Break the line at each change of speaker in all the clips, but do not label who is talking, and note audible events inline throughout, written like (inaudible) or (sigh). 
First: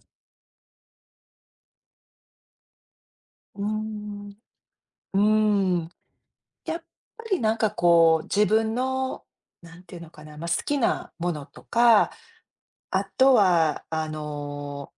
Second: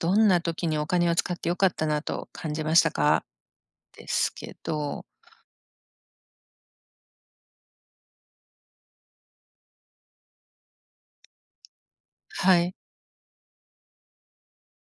どんな時にお金を使って良かったなと感じましたか？
うー
で
ん、
す
う
けど。
ーん。やっぱりこう、自分の、なんていうのかな、好きなものとか、
はい。
あとはあの、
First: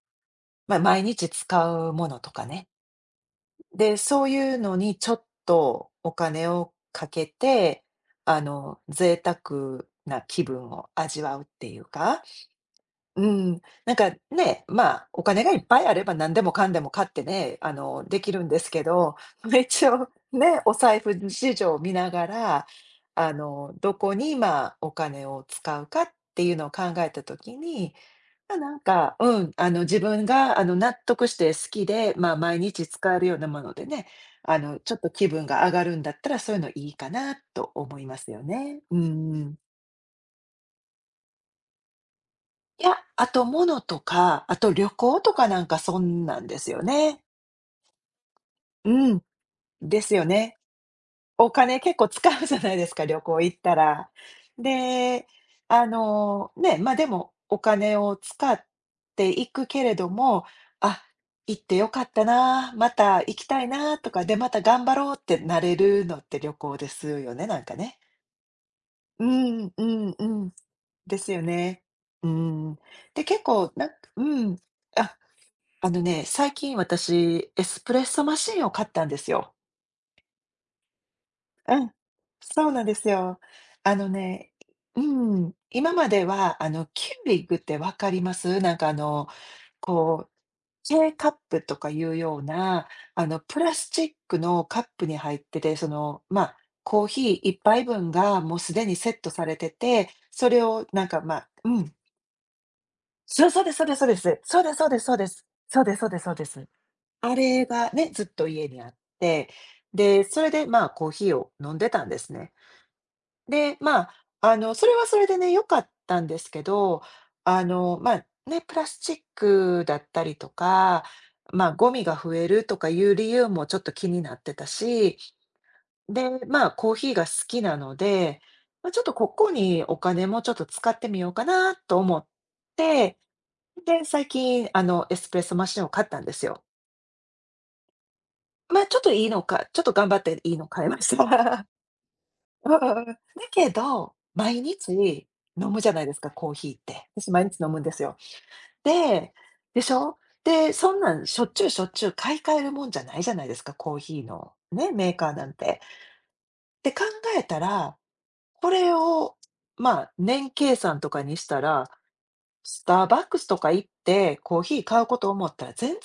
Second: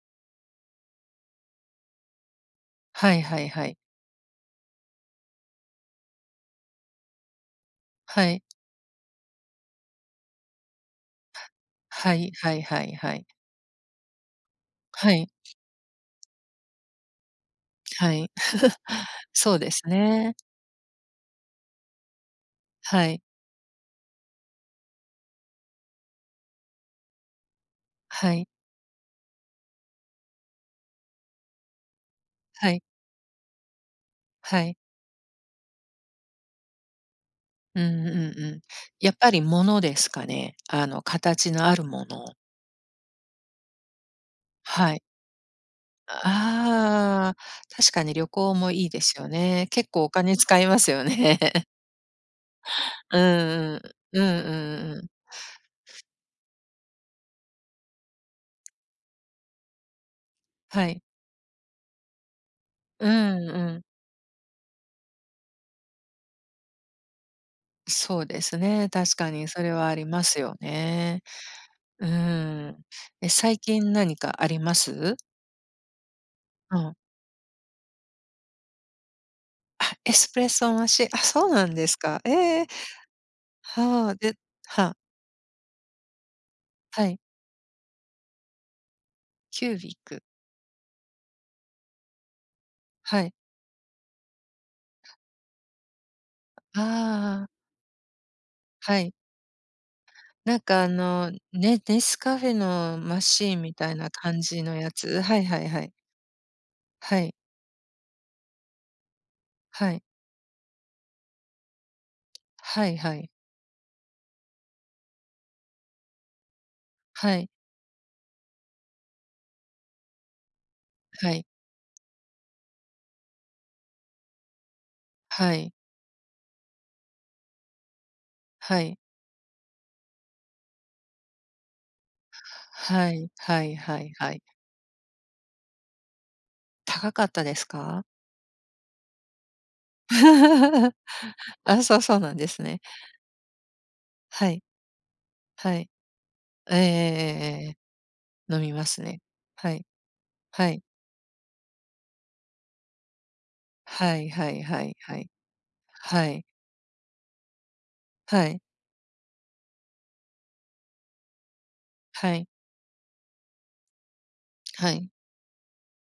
毎日使うものとかね。
はいはいはい。
で、そういうのにちょっとお金をかけて、
はい。
贅沢な気分を味わうっていう
は
か
いはいはいはい。は
お
い、
金がいっぱいあれば何でもかんでも買ってね、
は
で
い。
きるんですけど、(laughs)
そうです
一応
ね。
ね、お財布事情を見ながら、
はい。
どこに今お金を使うかっていうのを考えたときに、
はい。
自分が納得して好きで、毎
はい。
日使えるようなものでね、
はい。
ちょっと気分が上がるんだったら、そういうのいいかなと
うん
思い
う
ますよ
んうん。
ね。う
やっぱり
ん。
物ですかね。あの、形のあるもの。
いや、あと物とか、あと旅
はい。
行とかそんなんですよね。
ああ、確かに旅行もいいで
う
す
ん、
よね。結
で
構お
すよ
金
ね。
使いますよね。
お金結構使うじゃないですか、
(laughs) う
旅
ん
行行った
うん。
ら。
うんうんうん。
で、でもお金を使っていくけれども、
は
あ、
い。
行ってよかったな、ま
う
た行き
ん
たい
うん。
なとか、で、また頑張ろうってなれるのって旅行ですよね、
そうですね、確
う
かにそ
ん
れ
う
はあり
ん
ま
う
す
ん。
よ
で
ね。
すよね。
う
うん。
ん。
で、
え、
結
最
構なん
近
か
何か
う
あ
ん。
ります？
ああのね、最近
うん。
私、エスプレッソマシンを買ったんですよ。
あ、エスプレッソマシン、あ、そうなん
う
で
ん。
すか。ええ。
そうなんですよ。あの
はあ、で
ね、
は、
う今までは、
は
キュ
い。
ーリッグってわかります
キュービック。
こう、K カップとかいうような、
はい。
プラスチックのカップに入ってて、その、コーヒー
あ
一
あ、
杯分がもうすでに
は
セ
い。
ットされてて、そ
なん
れ
か
を
あの、ねネスカフェのマシー
そ
ン
うで
み
す、そう
た
で
い
す、そう
な
です、
感
そう
じ
です、
の
そう
や
です、そう
つ？
です、
はいはいは
そう
い。
です、そうです、そうです。
はい、
あれがね、ずっと家にあって、
はい。
で、それで、コーヒーを飲んでたんですね。
はいはい。
で、それはそれでね、良かったんですけど、
はい、
あの、まプラスチックだったりとか、
はい、
ゴミが増えるとかいう理由もちょっと気になってたし、
はい、
で、コーヒーが好きなので、
はい。
ちょっとここにお金もちょっと使ってみようかなと思っ
は
て、
い、はいは
で、
い
最
はい。
近、エスプレッソマシンを買ったんですよ。
高かったですか？
ちょっと頑張っていいの買い
(laughs)
ました。
あ、そう、そうなんです
(laughs) う
ね。
んだけど、
は
毎
い、
日飲
は
む
い。
じゃないですか、コーヒ
え
ー
ええ
って。私毎日
え
飲
ええ。
むんですよ。
飲みますね。
で、
は
で
い、
しょ？
は
で、
い、
そんなんしょっちゅう買い替えるもんじゃないじゃないですか、コー
は
ヒー
いは
の
いは
ね、
い
メー
は
カ
い。
ーなんて。
はい、
で考えたら、
はい、
これを、年計算とかにしたら、
はい、
スターバックスとか行ってコーヒー
は
買う
い。
こと思ったら全然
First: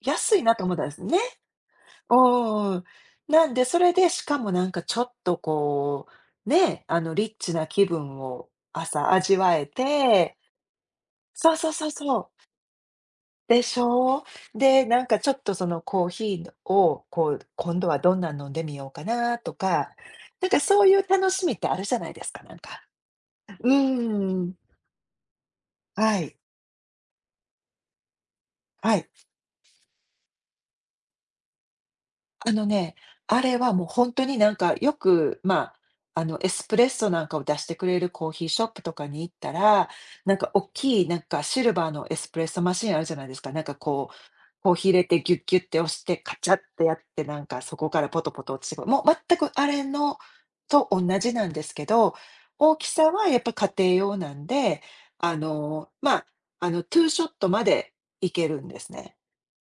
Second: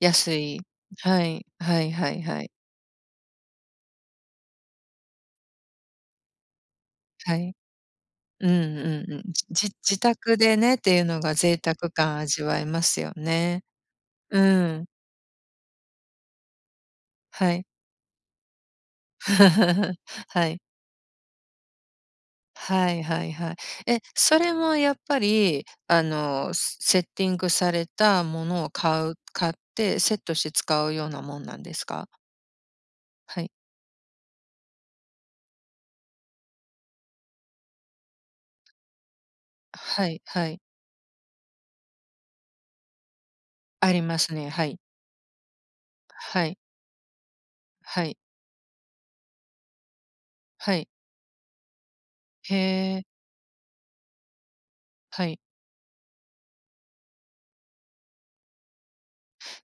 安
安いな
い。
と思ったんですね。
はい、はいはいはい。
おんなんで、それで、しかもなんかちょっとこう、ね、あの、リッ
は
チ
い。
な気分
う
を
んう
朝
んうん。
味わえ
じ自
て、
宅でねっていうのが
そう
贅
そうそう
沢感
そう。
味わえますよ
で
ね。
しょう。
う
で、
ん、
ちょっとそのコーヒーを、こう、
はい。
今度はどんなの飲んでみようかなとか、
(laughs) は
なんか
い。
そういう楽しみってあるじゃないですか、
はいはいはい。
う
え、そ
ー
れ
ん。
もやっぱり、あ
はい。
の、セッティングされたものを
はい。
買って、セットして使うようなもんなんですか？
あのね、あ
はい。
れはもう本当によく、エスプレッソなんかを出してくれるコーヒーショップとかに行ったら、
はいはい。
大きいシルバーのエスプレッソマシンあるじゃないですか。
ありますね。は
コー
い。
ヒー入れてギュッギュッて押してカ
は
チャ
い。
ってやって、なんかそこか
は
ら
い。
ポトポト落ちてくる。もう全くあれの
は
と
い。
同じなんですけど、
へ
大き
え、
さはやっぱ家庭用なんで、
は
あ
い。
の、まあ、2ショットまでいけるんですね。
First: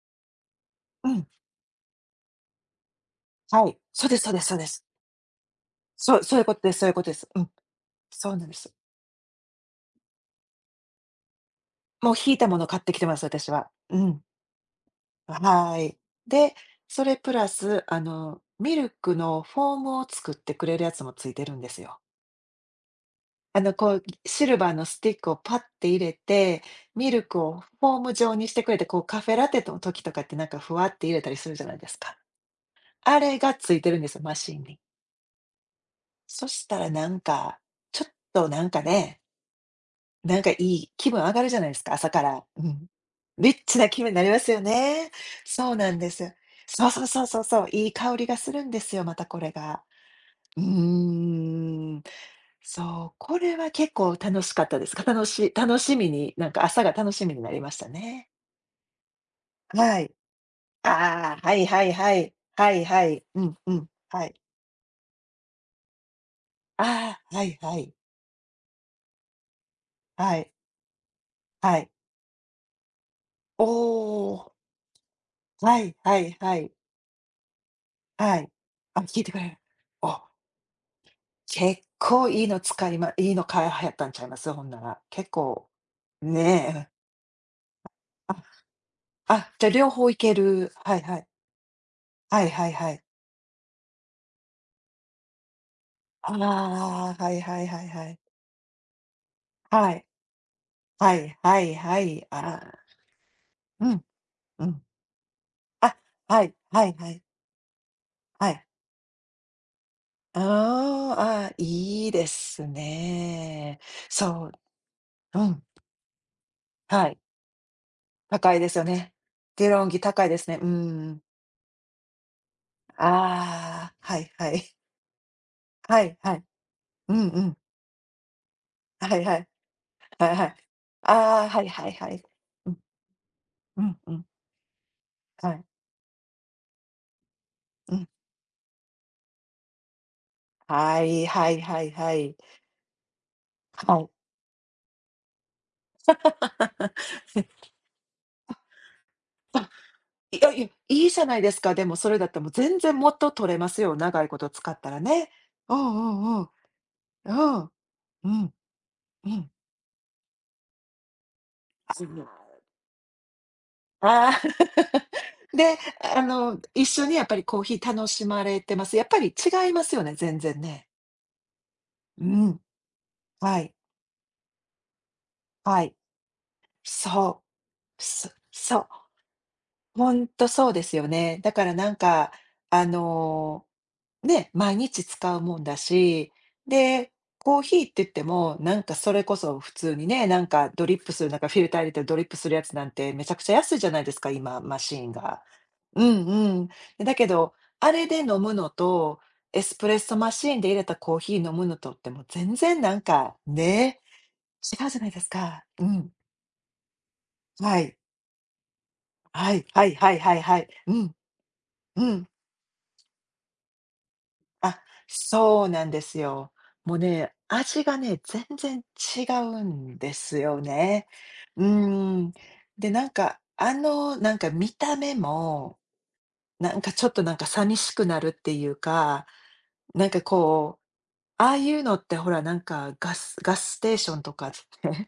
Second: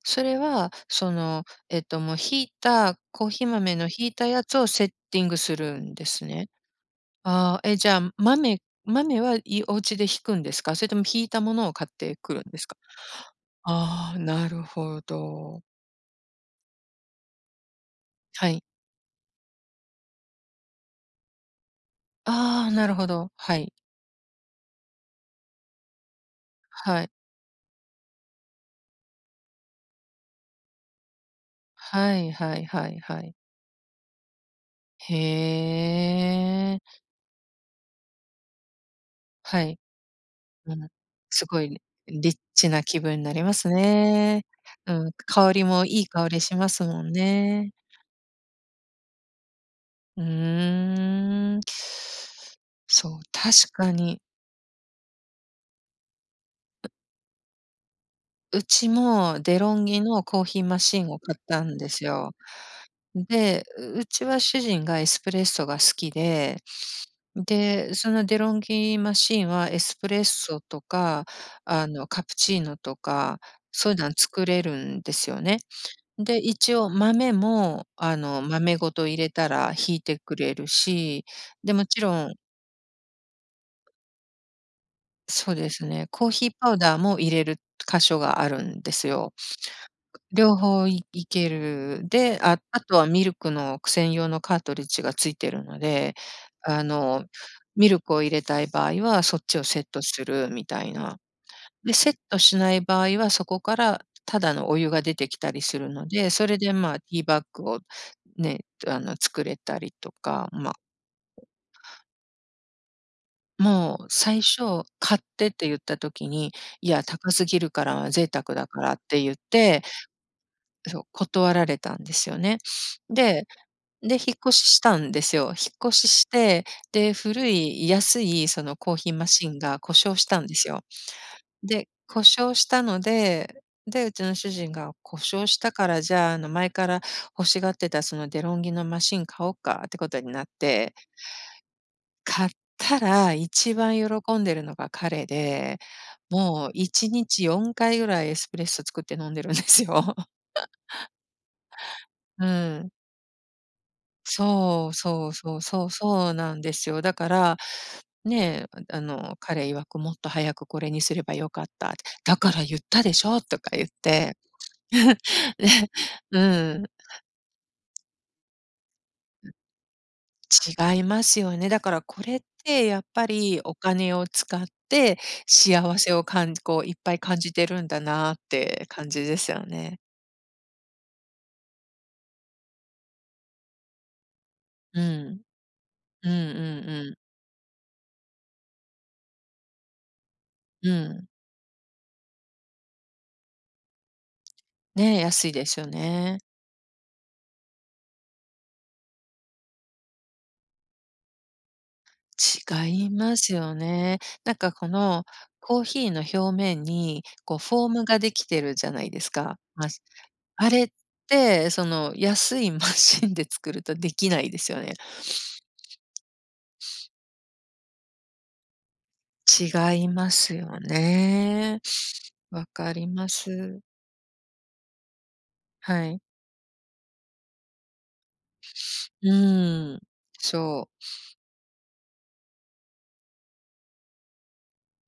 それは、
う
そ
ん、
の、もうひいたコーヒー
は
豆
い。
のひいた
そうで
や
す、そう
つ
で
を
す。
セッティングするんで
そう、
す
そういう
ね。
ことです、そういうことです。うん、
ああ、え、じゃあ、
そうなんで
豆
す。
豆はいお家でひくんですか？それともひいたものを買っ
もう
てく
ひい
るん
た
で
も
す
の
か？
買ってきてます、私は。う
ああ、
ん。
なるほど。
はい。で、それプラス、
はい。
ミルクのフォームを作ってくれるやつもついてるんですよ。
ああ、なるほど。はい。
シルバーのスティックをパッて入れて、
は
ミ
い。
ルクをフォーム状にしてくれて、こう、カフェラテの時とかってなんかふわって入れたりするじゃないです
は
か。
いはいはい
あ
はい。
れがついてるんですよ、マシンに。
へ
そしたら
え。
なんか、ちょっとなんかね
はい。
なんかい
うん。
い、気分上が
す
るじゃ
ご
な
い
いですか、朝か
リッ
ら。う
チな
ん。
気分になり
リ
ま
ッ
す
チな気分になりま
ね。
すよ
う
ね。
ん、香り
そう
も
なん
いい
です
香
よ。
りします
そうそ
も
う
ん
そうそうそう、
ね。
いい香りがするんですよ、またこれが。
う
うー
ーん。
ん。そう、
そう、
こ
確
れは
か
結構
に。
楽しかったですか？楽しみに、なんか朝が楽しみになりましたね。
うちもデロン
は
ギ
い。
のコーヒーマシンを買
あ
っ
あ、は
た
い
ん
は
で
い
す
は
よ。
い。はいはい。うん
で、
うん。
うう
は
ち
い。
は主人がエスプレッソが好きで、
ああ、はいは
で、
い。
そのデロンギマシンはエスプレッ
はい。
ソとか、
は
あ
い。
の、カプチーノとか、
お
そういうのは作
お。
れるんですよね。
はいはい
で、
はい。
一応豆も、あ
は
の、
い。
豆ご
あ、
と入
聞い
れ
てく
た
れる。
ら挽いて
お。
くれるし、で、
結
もちろ
構
ん
いの買いはやったんちゃいます？ほんなら。結
そう
構、
ですね、コーヒーパウ
ねえ、
ダーも入れる箇所が
あ、
あるんですよ。
あ、じゃ両方いけ
両
る。
方
はい
い
はい。
いける。で、
はい
あ
はい
あ
は
と
い。
はミルクの専用のカートリッジがついてるので、
あ
あ
あ、
の、
はいはいはい
ミル
は
ク
い。
を入れたい場合はそっちをセッ
は
ト
い。
するみたい
は
な。
いはい
で、
は
セッ
い。あ
トし
あ、
ない場合はそこか
う
ら
ん、
ただ
う
のお
ん。
湯が出てきたりする
あ、
ので、
は
そ
い
れで、
は
ま
い
あ、テ
は
ィ
い。
ーバッグを
は
ね、
い。
あの、作れたりと
あ
か、まあ、
あ、あ、あいいですね。
もう最
そう、
初買っ
う
てっ
ん、
て言った時に、いや、
はい。
高すぎるから、贅
高
沢
い
だ
です
か
よ
らっ
ね。
て言っ
ディ
て、
ロンギ高いですね。うう
そう、
ん。
断られたんですよね。で
ああ、
で、
はい
引っ
は
越し
い。
したんですよ。引っ
は
越し
い
し
はい。
て、
う
で、
んう
古
ん。
い安いそのコーヒー
はい
マ
は
シ
い。
ンが故障し
はい
た
は
んで
い。
すよ。
ああ、はいは
で、
いは
故
い。
障し
うん、
たので、
うん、
で、
う
うち
ん。
の主人が「故障
は
し
い。
たから、じゃあ、あの、前から欲しがって
う
た
ん。
そのデロンギのマシン買おうか」ってことになって、
はいはいはいはい。
買ったら一番
はい。
喜んでるのが彼で、もう1日
(laughs)
4回ぐらいエスプレッソ作って飲んでるんで
あ、
すよ。(laughs)
いやいや、いいじゃないですか。でもそれだったら
う
もう全
ん。
然元取れますよ、長いこと使っ
そ
た
う
ら
そ
ね。
うそう
う
そう、そう
んうんうん。
なんですよ。だから
うん。うん。
ねえ、ああ
う
の、
ん。
彼曰く「もっと早くこれにすればよかった」っ
あ
て、「だか
あ
ら言ったでしょ」とか言っ
ー。
て。(laughs)
(laughs) で、
ね、うん、
一緒にやっぱりコーヒー楽しまれてます？やっぱり違いますよね、全然ね。
違いますよね。だからこ
う
れっ
ん。
てやっぱ
は
りお
い。
金を使って
はい。
幸せを感じこういっぱい感
そ
じてるんだ
う。そ
なっ
そ
て
う。
感じですよね。
ほんとそうですよね。だからあの、ね、毎
う
日使う
ん。
もんだ
うんう
し、
んう
で、
ん。
コーヒーって言っても、それこそ普通にね、なんかド
う
リップす
ん。
る、なんかフィルター入れてドリップするやつなんてめちゃくちゃ安いじゃないですか、今、マシーン
ねえ、
が。
安いですよ
うん
ね。
うん。だけど、あれで飲むのと、エスプレッソマシーンで入れたコーヒー飲むのとってもう全然
違いますよね。なんか
違
こ
うじゃないで
の
すか。
コー
う
ヒ
ん。
ーの表面にこう
は
フォー
い。
ムができてるじゃないです
は
か。
いは
まあ、
いはいはいはい。
あれっ
うん、
てそ
う
の
ん。
安いマシンで作るとできないですよ
あ、
ね。
そうなんですよ。もうね、味がね、全然違うん
違い
で
ま
す
す
よ
よ
ね。うー
ね。
ん。
わ
で、
かります。
見た目も、
はい。
なんかちょっとなんか寂しくなるっていうか、
うーん。
なんかこう、
そう。
ああいうのってほら、ガスステーションとかって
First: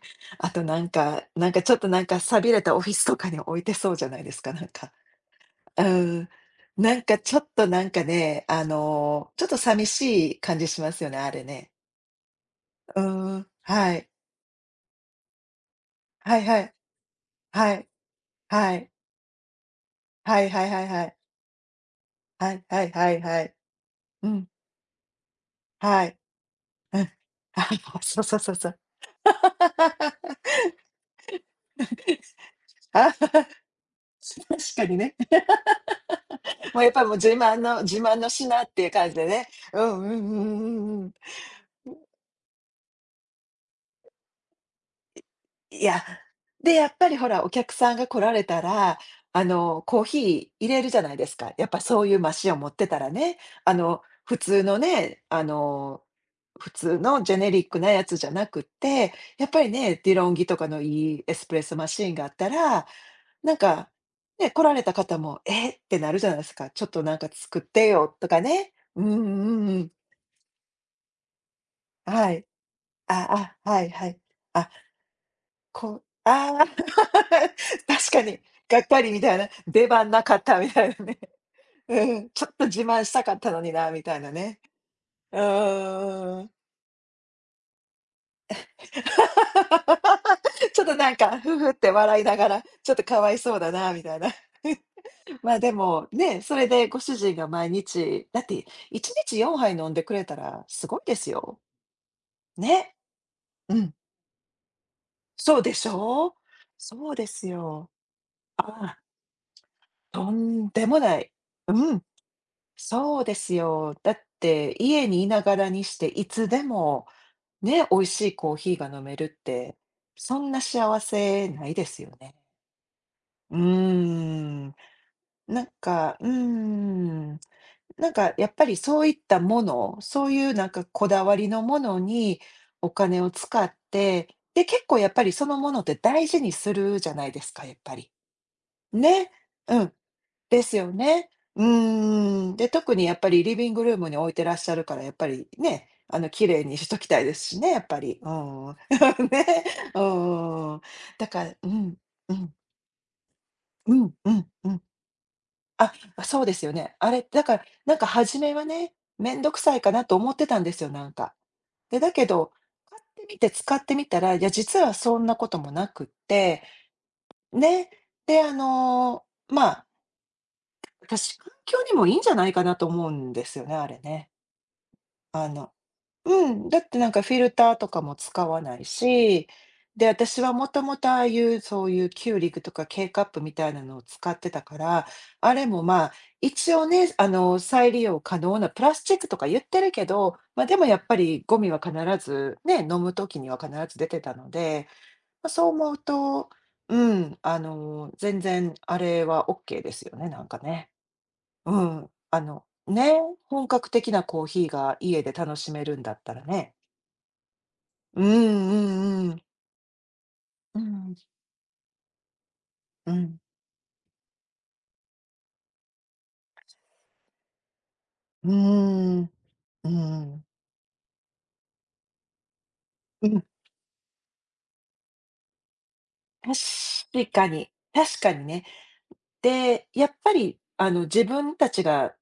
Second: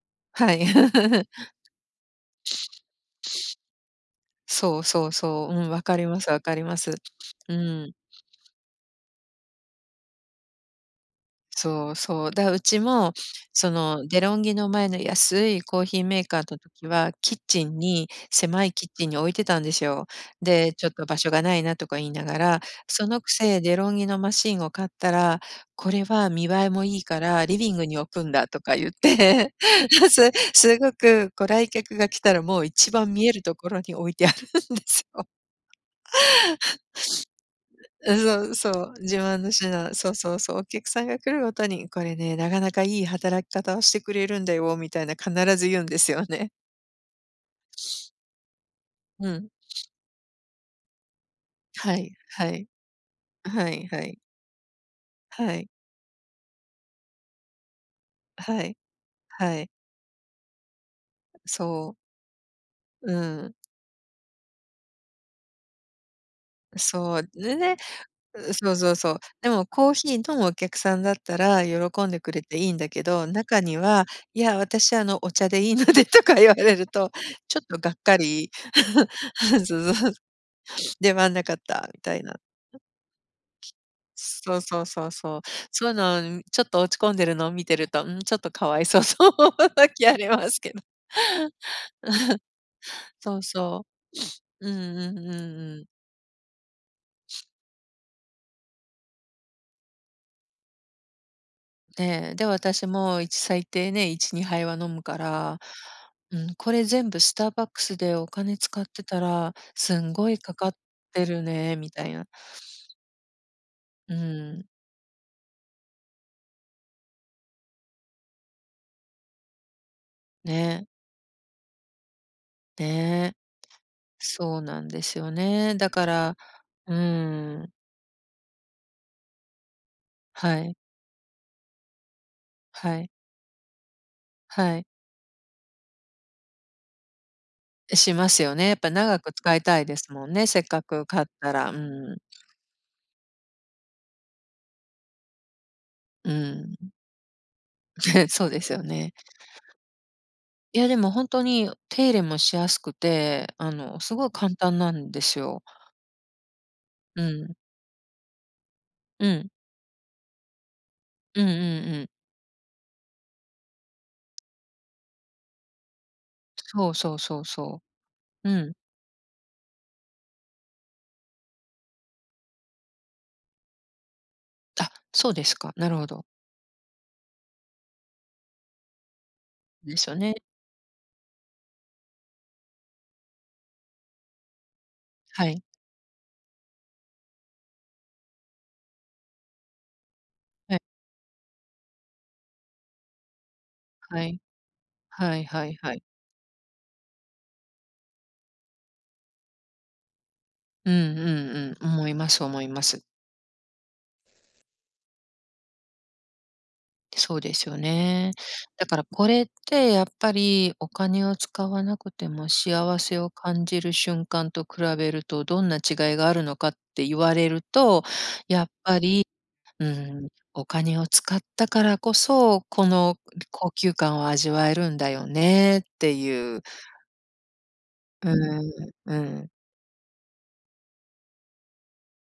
(laughs) あ
は
と
い。
なんか、
(laughs)
なんかちょっとなんか寂れたオフィスとかに置いてそうじゃないですか、
そうそうそう。うん、
う
わかりま
ん。
すわかります。
なんかちょっ
う
となん
ん。
かね、あの、ちょっと寂しい感じしますよね、あれね。
そうそう。だ、うち
う
も、
ーん、
そ
は
の、
い。
デロンギの前の安いコーヒーメー
は
カー
いは
の
い。
時は、キッチ
は
ン
い。
に狭い
は
キッ
い。
チンに置いてたんですよ。
はいはい
で、
は
ち
い
ょっ
は
と
い。
場所がないなとか言いなが
は
ら、
いはい
そ
はい
のく
はい。
せデロンギの
う
マ
ん、
シンを買ったら、これ
はい。
は見栄えもい
うん。(laughs)
いからリ
は
ビ
いはいはい
ン
は
グに
いうんはいうんあ
置
そう
くん
そう
だ
そう
と
そ
か
う。
言って、(laughs)
(laughs)
すごくご来客が来たらもう一
あ、
番見える
確
ところに置いてあるんで
かに
す
ね。
よ。
(laughs) もうやっぱりもう自慢の
そう
品っ
そ
ていう
う、
感じ
自
で
慢
ね。
の
うんう
品、
んうん
そ
う
うそうそう、お客
ん
さ
う
ん
ん。
が来るごとに、これね、なかなかいい働き方をしてくれるんだよみたいな、必ず言
い
うんで
や、
すよね。
で、やっぱりほら、お客さんが来られたら、
うん。
コーヒー入れるじゃないですか。やっぱ
は
そう
い、
いうマ
は
シンを
い、
持ってたらね、
はいはい、
普通のね、
はい、
普通のジェネリックなやつじゃなく
は
っ
い、
て、やっ
は
ぱり
い、
ね、ディロンギとかのいいエスプレッソマ
そ
シーンがあったら、
う、う
な
ん、
んか、ね、来られた方も、えってなるじゃないですか。ちょっとなん
そ
か
う。で
作っ
ね、
てよとか
うそ
ね。
うそう
う
そ
んう
う。でも
んう
コ
ん。
ーヒー飲むお客さんだったら喜んでく
は
れ
い。
ていいんだけど、
あ
中
あ、
に
はい
は、
はい。
いや、
あ
私あのお茶でいいの
こう、
で (laughs) とか言わ
ああ、
れ
(laughs)
ると、ちょっとがっ
確
か
かに、
り、
がっかりみたいな、
(laughs) そ
出
うそ
番
う、
なかったみたいな
出
ね。
番なかったみ
う
たい
ん、
な。
ちょっと自慢したかったのになみたいな
そ
ね。
うそうそうそう。
う
そういうの、
ん
ん、
ん (laughs)
ちょっと落ち込んでるのを見てると、うん、ちょっとかわいそう (laughs) な気あり (laughs) ますけ
ち
ど。
ょっとなんか、ふふって笑いながら、ちょっとかわ
そ
い
う
そうだ
そ
なみたいな。
う。うんうんうん
(laughs) まあ、で
うん。
も、ね、それでご主人が毎日だって1日4杯飲んでくれたらすごいですよ。
ねえ、で、私
ね。
も最
う
低
ん。
ね、1、2杯は飲むか
そ
ら、
うでしょう？
うん、これ全
そう
部
で
ス
す
ターバック
よ。
スでお金
あ
使っ
あ、
てたら、すんご
と
いか
ん
かっ
でもな
て
い。
るねみ
うん。
たいな。
そうですよ。だ
う
っ
ん、
て家にいながらにして、いつでもね、美味しいコーヒーが飲めるって、そんな
ね
幸
え、
せないですよね。
ねえ、
うー
そう
ん。
なんですよ
なん
ね。だか
か、うー
ら、う
ん。
ん、
なんかやっぱりそういったもの、そういう
は
なん
い、
かこだわりのものにお
はい、
金を使って、で、
は
結
い。
構やっぱりそのものって大事にするじゃないですか、やっぱり。
しますよね。やっぱ長
ね。
く使いた
う
い
ん。
ですもんね、せっ
です
か
よ
く買っ
ね。
た
う
ら。うん。
ーん。で、特にやっぱりリビングルームに置いてらっしゃるから、やっぱりね、
う
綺麗
ん。
にしときたいですしね、やっぱり。
(laughs)
う
そうで
ん。
すよね。
(laughs) ね。う
い
ん
や、でも本
だ
当
からう
に
ん、
手入れ
う
も
ん、
しやすくて、あ
う
の、
ん、
すご
う
い
ん、
簡
う
単
ん。
なんですよ。
あ、そうですよね。あ
う
れ、だ
ん。
から、なんか初めはね、
う
めんど
ん。
くさいかなと思ってたんですよ、なんか。
うんうん
で、
うん。
だけど、買ってみて使ってみたら、いや、実はそんなこともなくって、
そうそうそうそ
ね。で、
う。うん。
まあ私、環境にもいいんじゃないかなと思うんですよね、あれね。
あ、そうで
あ
す
の
か。なるほど。
うん、だってなんかフィルターとかも使わないし、
で
で、
すよね。
私はもともとああいうそういうキューリッグとか K カップみたいなのを使ってたから、
は
あ
い。
れもまあ、一応ね、再利用可能なプラスチックとか言ってるけど、ま、で
はい。
もやっぱりゴミは必ずね、飲む時には必ず出て
は
た
い。
ので、
はい
まあ、そ
は
う
い
思
は
う
い。
と、うん、全然あれはオッケーですよね、なんかね。
うんう
う
んうん。思
ん、
います思います。
ね、本格的なコーヒーが家で楽しめるんだったらね。
そうですよ
うんう
ね。だからこ
んうん。
れってやっぱり
う
お
ん、
金を使わなくても幸
う
せを
ん。
感じる瞬間と比べるとどんな違いがあるのかって言われると、
う
やっぱり、
ん、
う
う
ん、
ん、
お金を使ったからこそ、この高級感を味わえるんだよねっていう。
確かに、確
う
かにね。
ん、うん。
で、やっぱり、自分たちが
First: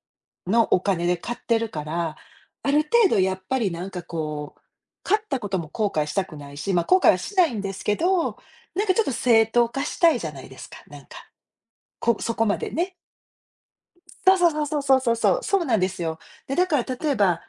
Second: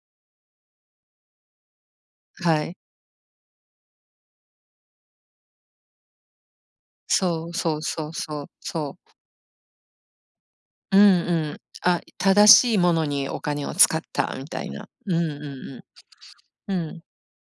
のお金で買ってるから、
は
あ
い。
る程度やっぱりなんかこう、買ったことも後悔したくないし、ま、後悔はし
そ
ない
う
んで
そう
すけ
そう
ど、
そう
なん
そ
かちょっ
う。
と正当化したいじゃないですか、
うん
なんか、
うん。あ、
こそこ
正
まで
しいも
ね。
のにお金を使っ
そ
た
う
み
そ
た
う
い
そう
な。
そうそう
う
そう
ん
そ
う
う、そうなん
ん
ですよ。で、だ
う
か
ん。
ら
うん、
例えば、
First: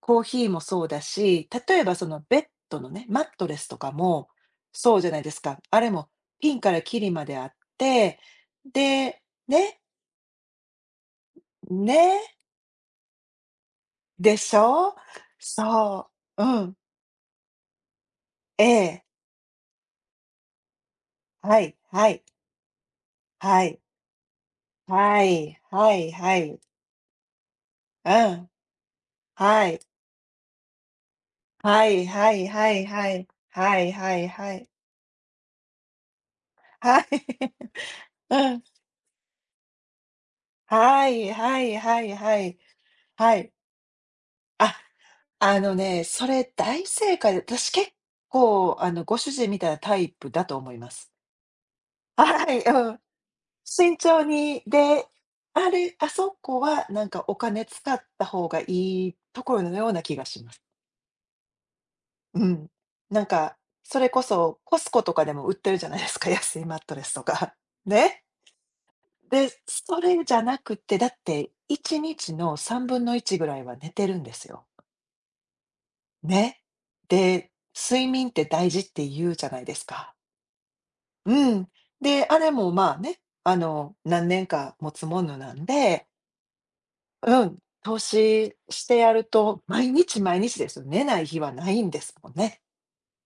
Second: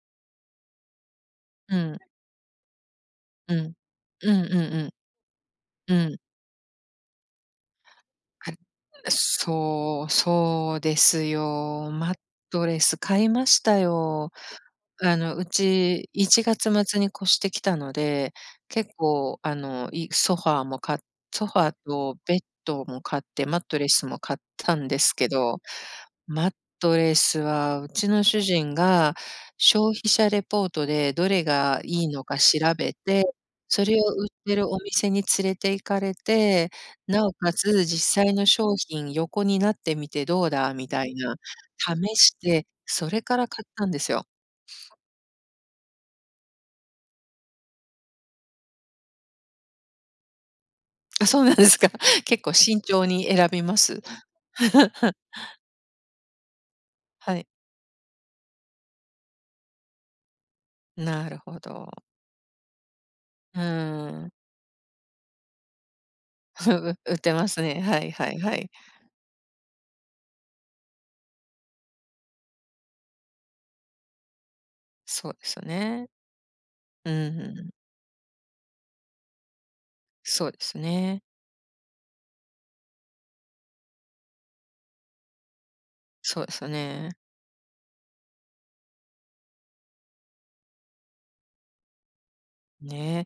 コーヒーもそうだし、
う
例えば
ん。
そのベッドのね、マット
う
レス
ん。
とかも
うんうん
そうじゃないですか。あれ
うん。
も
うん
ピンからキリまであって、
あ
で、ね、
そう、そうですよ。
ね、
マットレス買いましたよ。
でしょ？
あの、う
そ
ち1
う、う
月
ん、
末に越してきたので、
え
結
え、
構あの、ソファーもソフ
は
ァー
い、は
と
い、
ベッドも買って、マッ
は
ト
い、
レスも買ったんです
は
け
い、
ど、
はい、は
マッ
い、
トレスはうち
う
の主
ん、
人が
はい、
消費者レポートでどれが
はい
いいの
は
か
い
調
はい
べ
は
て、
い、は
そ
い
れを
は
売
い
っ
は
て
い、
るお店に連れて行かれて、
はい、
なおか
(laughs)
つ、実際の
うん。
商品横になってみてどうだみた
は
い
い
な、
はいはい
試し
はい。
て、それ
は
から
い。
買ったんですよ。
あ、あのね、それ大正解で、私結構、ご主人みたいなタイプだと思います。
(laughs) あ、そうなんですか。
(laughs)
結
は
構
い、
慎
うん。
重に選びま
慎
す。
重に、で、
(laughs)
あれ、あそこはなんかお
はい。
金使った方がいいところのような気がします。
なるほど。
うん。なんか、
う
それこ
ーん。
そコスコとかでも売ってるじゃないですか、(laughs) 安い
(laughs)
マットレス
売っ
と
てま
か。
すね。
(laughs)
はい
ね。
はいはい。
で、それじゃなくて、だって1日の3分の1ぐらいは寝てるんですよ。
そうですね。
ね。
う
で、
ん。
睡眠って大事って言うじゃないですか。
そうですね。
うん。で、あれもまあね、何年か持つものなんで、
そうですね。
うん、投資してやると、毎日毎日ですよ。寝ない日はないんですもんね。
ね、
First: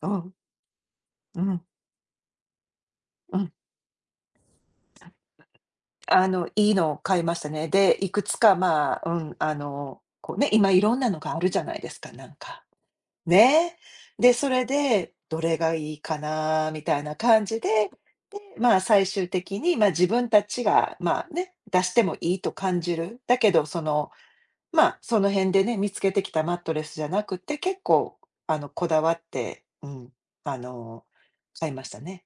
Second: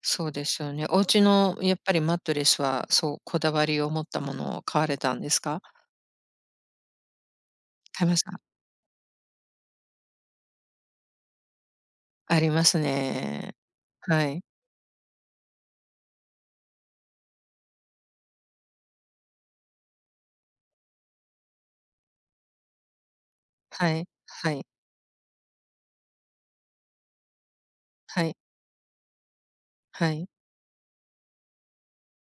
う
そう
ん、
ですよね。お家
う
の
ん、
やっぱりマットレスは、そう、
う
こだ
ん。
わりを持ったものを買われたんですか？
いいのを買いましたね。で、
買
い
いま
く
した？
つかまあ、うん、こうね、今いろんなのがあるじゃないですか、なん
あり
か。
ますね。
ね。
は
で、
い。
それで、どれがいいかなみたいな感じで、で、まあ、最終的に、まあ、自分たちが、まあ、ね、出してもいいと感じる。だけど、そ
はい。
の、
はい。
まあ、その辺でね、見つけてきたマットレスじゃなくて、結構、
はい。
こだわって、う
は
ん、
い。
あの、買いましたね。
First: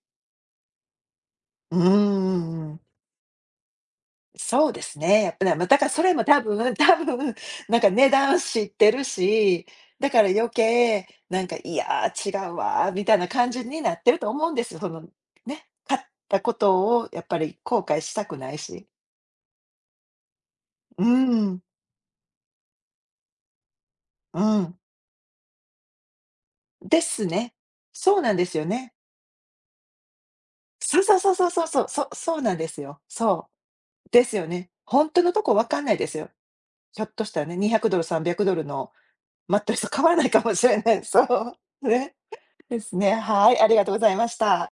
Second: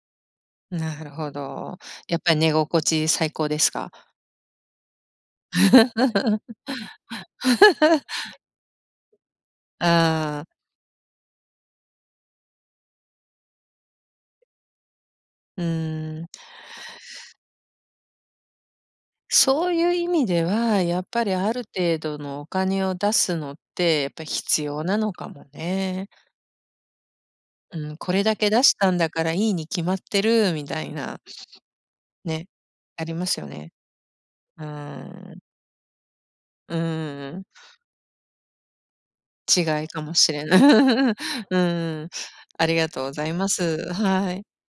なるほ
う
ど。
んう
やっぱり寝
んうん
心地最高ですか？
そうですね、やっぱね、まあ、だからそれも多
(laughs)
分多分、なんか値段知ってるし、だから
ああ、
余計、なんか「いやー、違うわー」みたいな感じになってると思うんですよ。その、
う
ね、買っ
ーん。
たことをやっぱり後悔したくないし。
そういう意味では、や
う
っぱりあ
ん、
る程度のお金を出すのって、やっぱ
う
必
ん。
要なのかもね。
ですね。
うん、こ
そう
れ
なん
だ
で
け
す
出
よ
した
ね。
んだからいいに決まってるみたい
そうそ
な、
うそうそうそうそう、そそう
ね、
なんですよ。
ありますよ
そ
ね。
う、ですよ
う
ね。本当の
ーん。
とこ分かんないですよ。
う
ひょっとし
ー
たら
ん。
ね、$200、$300 のマットレ
違い
スと
か
変わ
も
らない
し
か
れ
も
ない。
しれない。そ
(laughs) う
う、
ん、
ね。
あり
で
が
す
とう
ね。
ございま
はい、ありがと
す。
うございま
は
し
い。
た。